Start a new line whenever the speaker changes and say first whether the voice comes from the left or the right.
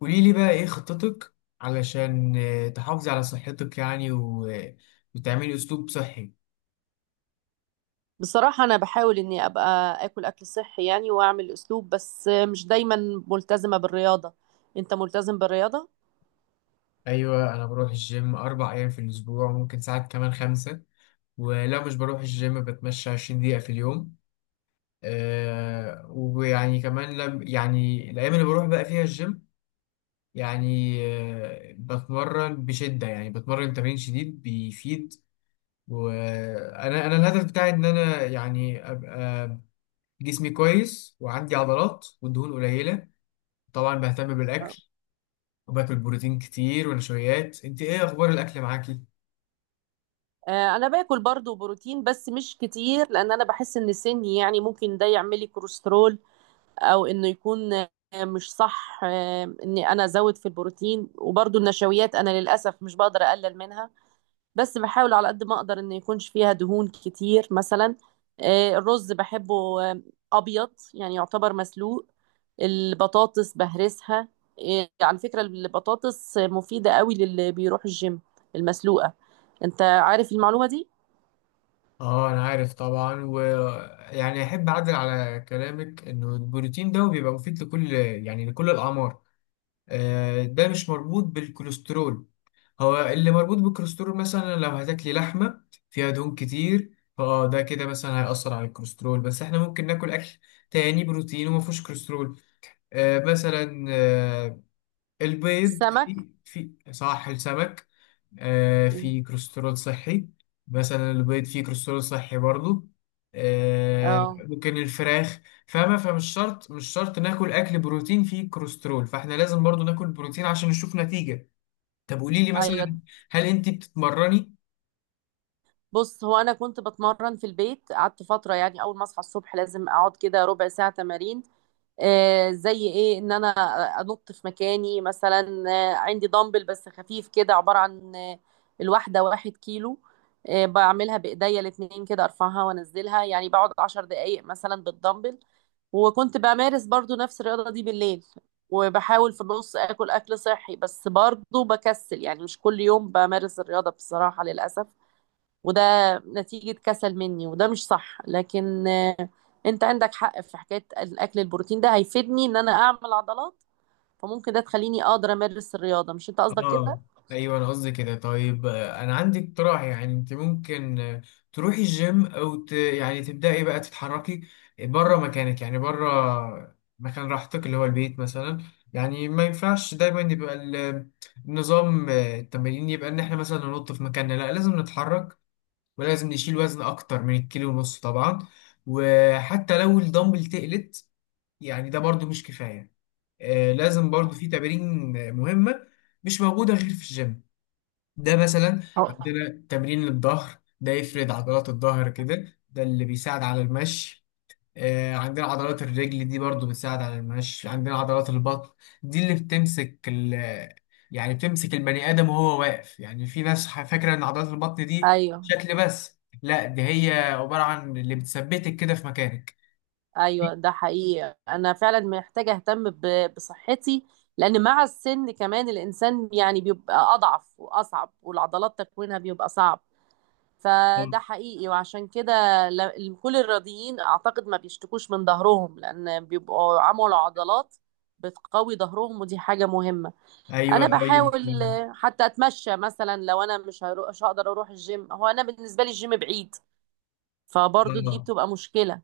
left: قولي لي بقى ايه خطتك، علشان تحافظي على صحتك يعني وتعملي اسلوب صحي.
right: بصراحة أنا بحاول إني أبقى آكل أكل صحي يعني وأعمل أسلوب، بس مش دايما ملتزمة بالرياضة. أنت ملتزم بالرياضة؟
left: ايوه، انا بروح الجيم 4 ايام في الاسبوع، وممكن ساعات كمان 5. ولو مش بروح الجيم بتمشى 20 دقيقة في اليوم. ويعني كمان لم يعني الايام اللي بروح بقى فيها الجيم، يعني بتمرن بشدة، يعني بتمرن تمرين شديد بيفيد. وانا الهدف بتاعي ان انا يعني ابقى جسمي كويس وعندي عضلات والدهون قليلة. طبعا بهتم بالأكل،
right: آه.
left: وباكل بروتين كتير ونشويات. انت ايه اخبار الاكل معاكي؟
right: أنا باكل برضو بروتين بس مش كتير، لأن أنا بحس إن سني يعني ممكن ده يعملي كوليسترول، أو إنه يكون مش صح إني أنا أزود في البروتين. وبرضو النشويات أنا للأسف مش بقدر أقلل منها، بس بحاول على قد ما أقدر إن يكونش فيها دهون كتير مثلا. الرز بحبه أبيض، يعني يعتبر مسلوق. البطاطس بهرسها. إيه، على فكرة البطاطس مفيدة قوي للي بيروح الجيم، المسلوقة. انت عارف المعلومة دي؟
left: اه، انا عارف طبعا، ويعني احب اعدل على كلامك، انه البروتين ده بيبقى مفيد لكل يعني لكل الاعمار. ده مش مربوط بالكوليسترول. هو اللي مربوط بالكوليسترول مثلا لو هتاكلي لحمة فيها دهون كتير، فاه ده كده مثلا هيأثر على الكوليسترول، بس احنا ممكن ناكل اكل تاني بروتين وما فيهوش كوليسترول. مثلا، البيض
right: السمك.
left: في صح، السمك في كوليسترول صحي، مثلا البيض فيه كوليسترول صحي برضو،
right: اه.
left: ممكن الفراخ. فاهمة؟ فمش شرط، مش شرط ناكل أكل بروتين فيه كوليسترول، فاحنا لازم برضو ناكل بروتين عشان نشوف نتيجة. طب قولي لي
right: ايوه.
left: مثلا، هل انت بتتمرني؟
right: بص، هو انا كنت بتمرن في البيت، قعدت فترة يعني اول ما اصحى الصبح لازم اقعد كده ربع ساعة تمارين. زي ايه؟ ان انا انط في مكاني مثلا. عندي دمبل بس خفيف كده، عبارة عن الواحدة 1 كيلو. بعملها بايديا الاتنين كده، ارفعها وانزلها، يعني بقعد 10 دقايق مثلا بالدمبل. وكنت بمارس برضو نفس الرياضة دي بالليل. وبحاول في النص اكل اكل صحي، بس برضو بكسل يعني مش كل يوم بمارس الرياضة بصراحة، للأسف. وده نتيجة كسل مني، وده مش صح، لكن انت عندك حق في حكاية الاكل. البروتين ده هيفيدني ان انا اعمل عضلات، فممكن ده تخليني اقدر امارس الرياضة. مش انت قصدك كده؟
left: اه، ايوه انا قصدي كده. طيب، انا عندي اقتراح. يعني انت ممكن تروحي الجيم او يعني تبداي بقى تتحركي بره مكانك، يعني بره مكان راحتك اللي هو البيت مثلا. يعني ما ينفعش دايما يبقى النظام، التمرين يبقى ان احنا مثلا ننط في مكاننا. لا، لازم نتحرك، ولازم نشيل وزن اكتر من الكيلو ونص طبعا، وحتى لو الدمبل تقلت، يعني ده برضو مش كفاية. لازم برضو في تمارين مهمة مش موجودة غير في الجيم. ده مثلا
right: أو-
left: عندنا تمرين للظهر، ده يفرد عضلات الظهر كده، ده اللي بيساعد على المشي. عندنا عضلات الرجل دي برضو بتساعد على المشي. عندنا عضلات البطن دي اللي بتمسك يعني بتمسك البني آدم وهو واقف. يعني في ناس فاكرة إن عضلات البطن دي
right: ايوه
left: شكل، بس لا، دي هي عبارة عن اللي بتثبتك كده في مكانك.
right: ايوه، ده حقيقي. انا فعلا محتاجة اهتم بصحتي، لان مع السن كمان الانسان يعني بيبقى اضعف واصعب، والعضلات تكوينها بيبقى صعب. فده
left: مم.
right: حقيقي، وعشان كده كل الرياضيين اعتقد ما بيشتكوش من ظهرهم، لان بيبقوا عملوا عضلات بتقوي ظهرهم، ودي حاجة مهمة.
left: أيوه،
right: انا
left: طيب.
right: بحاول حتى اتمشى مثلا، لو انا مش مش هقدر اروح الجيم. هو انا بالنسبة لي الجيم بعيد، فبرضو دي
left: آه.
right: بتبقى مشكلة.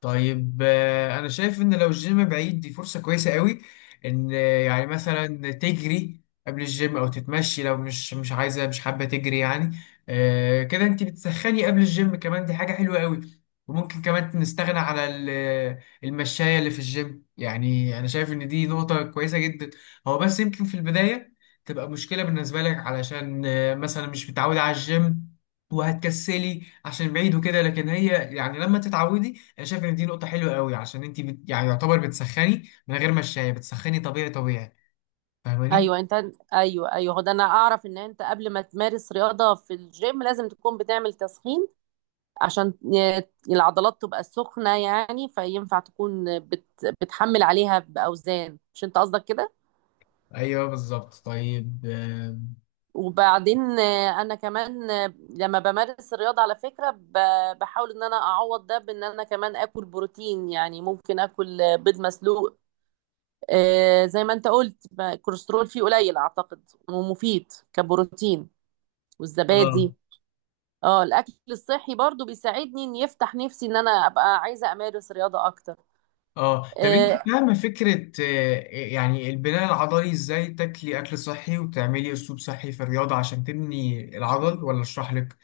left: طيب، انا شايف ان لو الجيم بعيد دي فرصة كويسة قوي. ان يعني مثلا تجري قبل الجيم، او تتمشي لو مش عايزة، مش حابة تجري يعني. كده انت بتسخني قبل الجيم، كمان دي حاجة حلوة قوي. وممكن كمان نستغنى على المشاية اللي في الجيم. يعني انا شايف ان دي نقطة كويسة جدا. هو بس يمكن في البداية تبقى مشكلة بالنسبة لك، علشان مثلا مش متعودة على الجيم، وهتكسلي عشان بعيد وكده. لكن هي يعني لما تتعودي، انا شايف ان دي نقطه حلوه قوي، عشان انت يعني يعتبر بتسخني من غير ما الشاي. بتسخني طبيعي طبيعي. فاهماني؟
right: ايوه انت. ايوه ايوه، هو ده. انا اعرف ان انت قبل ما تمارس رياضة في الجيم لازم تكون بتعمل تسخين، عشان العضلات تبقى سخنة، يعني فينفع تكون بتحمل عليها بأوزان. مش انت قصدك كده؟
left: ايوه بالظبط. طيب،
right: وبعدين انا كمان لما بمارس الرياضة على فكرة بحاول ان انا اعوض ده بان انا كمان اكل بروتين، يعني ممكن اكل بيض مسلوق. زي ما انت قلت الكوليسترول فيه قليل اعتقد، ومفيد كبروتين.
left: اه
right: والزبادي. اه. الاكل الصحي برضو بيساعدني ان يفتح نفسي ان انا ابقى عايزة امارس رياضة اكتر.
left: اه، طب
right: آه،
left: انت فاهمه فكره يعني البناء العضلي، ازاي تاكلي اكل صحي وتعملي اسلوب صحي في الرياضه عشان تبني العضل، ولا اشرح لك؟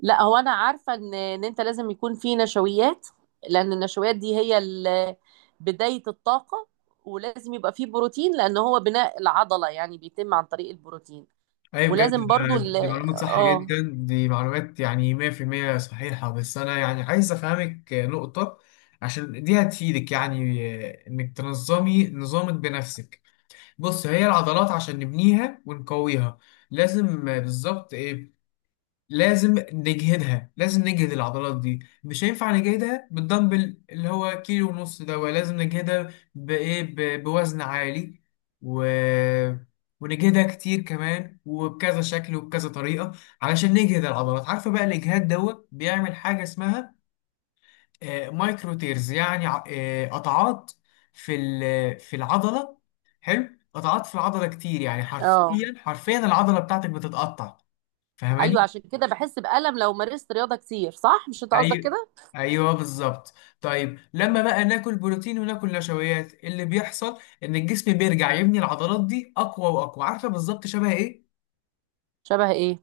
right: لا، هو انا عارفه ان انت لازم يكون في نشويات، لان النشويات دي هي بدايه الطاقه. ولازم يبقى فيه بروتين، لان هو بناء العضله يعني بيتم عن طريق البروتين.
left: ايوه بجد،
right: ولازم برضو
left: دي معلومات صح
right: اه
left: جدا، دي معلومات يعني 100% صحيحة. بس انا يعني عايز افهمك نقطة، عشان دي هتفيدك يعني انك تنظمي نظامك بنفسك. بص، هي العضلات عشان نبنيها ونقويها لازم بالظبط إيه؟ لازم نجهدها، لازم نجهد العضلات دي. مش هينفع نجهدها بالدمبل اللي هو 1.5 كيلو ده، ولازم نجهدها بإيه؟ بوزن عالي، و... ونجهدها كتير كمان، وبكذا شكل وبكذا طريقة، علشان نجهد العضلات. عارفة بقى الإجهاد دوت بيعمل حاجة اسمها مايكرو تيرز، يعني قطعات في العضلة. حلو، قطعات في العضلة كتير، يعني
right: اه.
left: حرفيا حرفيا العضلة بتاعتك بتتقطع.
right: ايوه،
left: فاهماني؟
right: عشان كده بحس بألم لو مارست رياضه كتير. صح؟ مش انت قصدك
left: ايوه
right: كده؟
left: ايوه، بالظبط. طيب لما بقى ناكل بروتين وناكل نشويات، اللي بيحصل ان الجسم بيرجع يبني العضلات دي اقوى واقوى. عارفه بالظبط شبه ايه؟
right: شبه ايه؟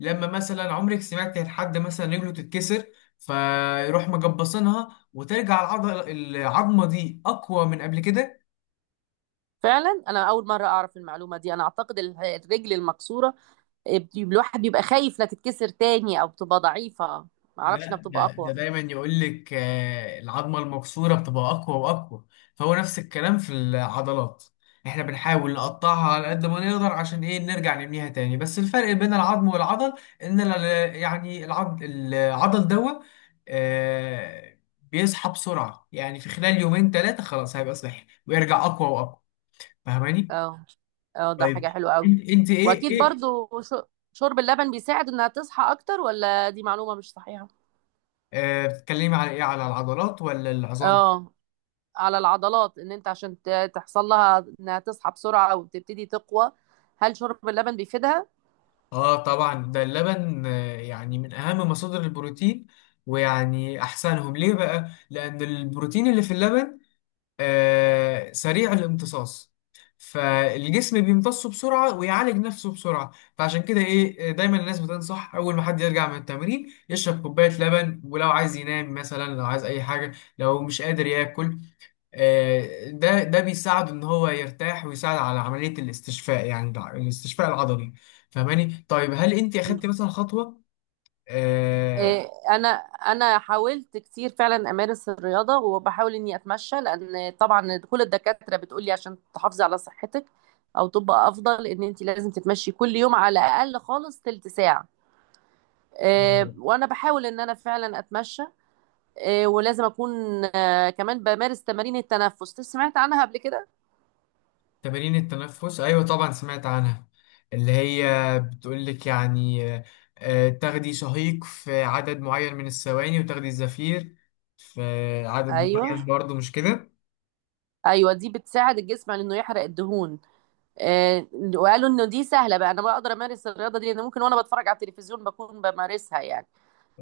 left: لما مثلا عمرك سمعت عن حد مثلا رجله تتكسر، فيروح مجبصينها وترجع العضله، العظمه دي اقوى من قبل كده.
right: فعلا انا اول مره اعرف المعلومه دي. انا اعتقد الرجل المكسوره، إيه، الواحد بيبقى خايف لا تتكسر تاني او بتبقى ضعيفه. ما اعرفش انها
left: لا،
right: بتبقى
left: ده
right: اقوى.
left: دايما يقول لك العظمه المكسوره بتبقى اقوى واقوى. فهو نفس الكلام في العضلات، احنا بنحاول نقطعها على قد ما نقدر عشان ايه؟ نرجع نبنيها تاني. بس الفرق بين العظم والعضل ان يعني العضل، دوا آه، بيصحى بسرعه، يعني في خلال 2 يوم 3 خلاص هيبقى صحي ويرجع اقوى واقوى. فاهماني؟
right: اه اه، ده
left: طيب،
right: حاجة حلوة قوي.
left: انت ايه
right: واكيد برضو شرب اللبن بيساعد انها تصحى اكتر؟ ولا دي معلومة مش صحيحة؟
left: بتتكلمي على ايه؟ على العضلات ولا العظام؟
right: اه. على العضلات. ان انت عشان تحصل لها انها تصحى بسرعة او تبتدي تقوى، هل شرب اللبن بيفيدها؟
left: اه طبعا، ده اللبن يعني من اهم مصادر البروتين، ويعني احسنهم ليه بقى لان البروتين اللي في اللبن سريع الامتصاص. فالجسم بيمتصه بسرعة ويعالج نفسه بسرعة. فعشان كده ايه، دايما الناس بتنصح اول ما حد يرجع من التمرين يشرب كوباية لبن. ولو عايز ينام، مثلا لو عايز اي حاجة، لو مش قادر ياكل، ده بيساعد ان هو يرتاح ويساعد على عمليه الاستشفاء، يعني الاستشفاء العضلي. فاهماني؟ طيب هل انت اخدتي مثلا خطوه آه،
right: إيه، انا حاولت كتير فعلا امارس الرياضه، وبحاول اني اتمشى. لان طبعا كل الدكاتره بتقولي عشان تحافظي على صحتك او تبقى افضل ان انت لازم تتمشي كل يوم على الاقل خالص تلت ساعه. وانا بحاول ان انا فعلا اتمشى. ولازم اكون كمان بمارس تمارين التنفس. سمعت عنها قبل كده؟
left: تمارين التنفس؟ ايوه طبعا سمعت عنها، اللي هي بتقول لك يعني تاخدي شهيق في عدد معين من الثواني وتاخدي زفير في عدد معين
right: ايوه
left: برضه، مش كده؟
right: ايوه، دي بتساعد الجسم على انه يحرق الدهون. آه، وقالوا انه دي سهله بقى، انا بقدر امارس الرياضه دي، لان ممكن وانا بتفرج على التلفزيون بكون بمارسها يعني.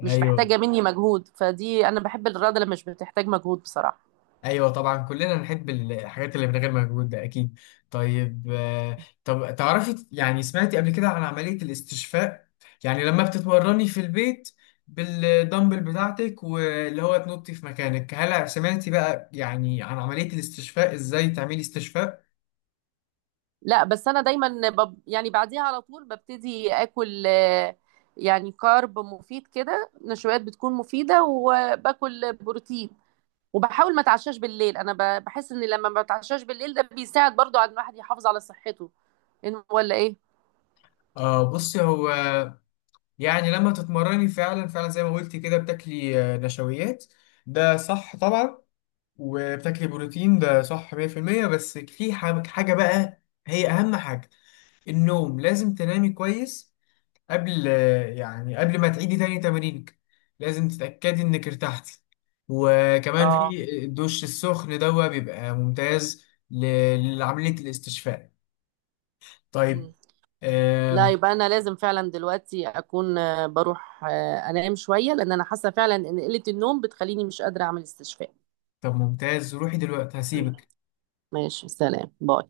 right: مش
left: ايوه
right: محتاجه مني مجهود، فدي انا بحب الرياضه اللي مش بتحتاج مجهود بصراحه.
left: ايوه. طبعا كلنا نحب الحاجات اللي من غير مجهود، ده اكيد. طيب طب تعرفي يعني، سمعتي قبل كده عن عمليه الاستشفاء؟ يعني لما بتتمرني في البيت بالدمبل بتاعتك واللي هو تنطي في مكانك، هل سمعتي بقى يعني عن عمليه الاستشفاء، ازاي تعملي استشفاء؟
right: لا، بس انا دايما يعني بعديها على طول ببتدي اكل يعني كارب مفيد كده. نشويات بتكون مفيده، وباكل بروتين. وبحاول ما اتعشاش بالليل. انا بحس ان لما ما بتعشاش بالليل ده بيساعد برضو على ان الواحد يحافظ على صحته. ولا ايه؟
left: بصي، هو يعني لما تتمرني فعلا فعلا زي ما قلتي كده بتاكلي نشويات، ده صح طبعا، وبتاكل بروتين، ده صح 100%. بس في حاجة بقى، هي أهم حاجة، النوم. لازم تنامي كويس قبل، يعني قبل ما تعيدي تاني تمرينك، لازم تتأكدي إنك ارتحتي. وكمان
right: اه.
left: في الدش السخن، ده بيبقى ممتاز لعملية الاستشفاء. طيب
right: مم. لا،
left: آم،
right: يبقى انا لازم فعلا دلوقتي اكون بروح انام شويه، لان انا حاسه فعلا ان قله النوم بتخليني مش قادره اعمل استشفاء.
left: طب ممتاز، روحي دلوقتي، هسيبك.
right: ماشي، سلام، باي.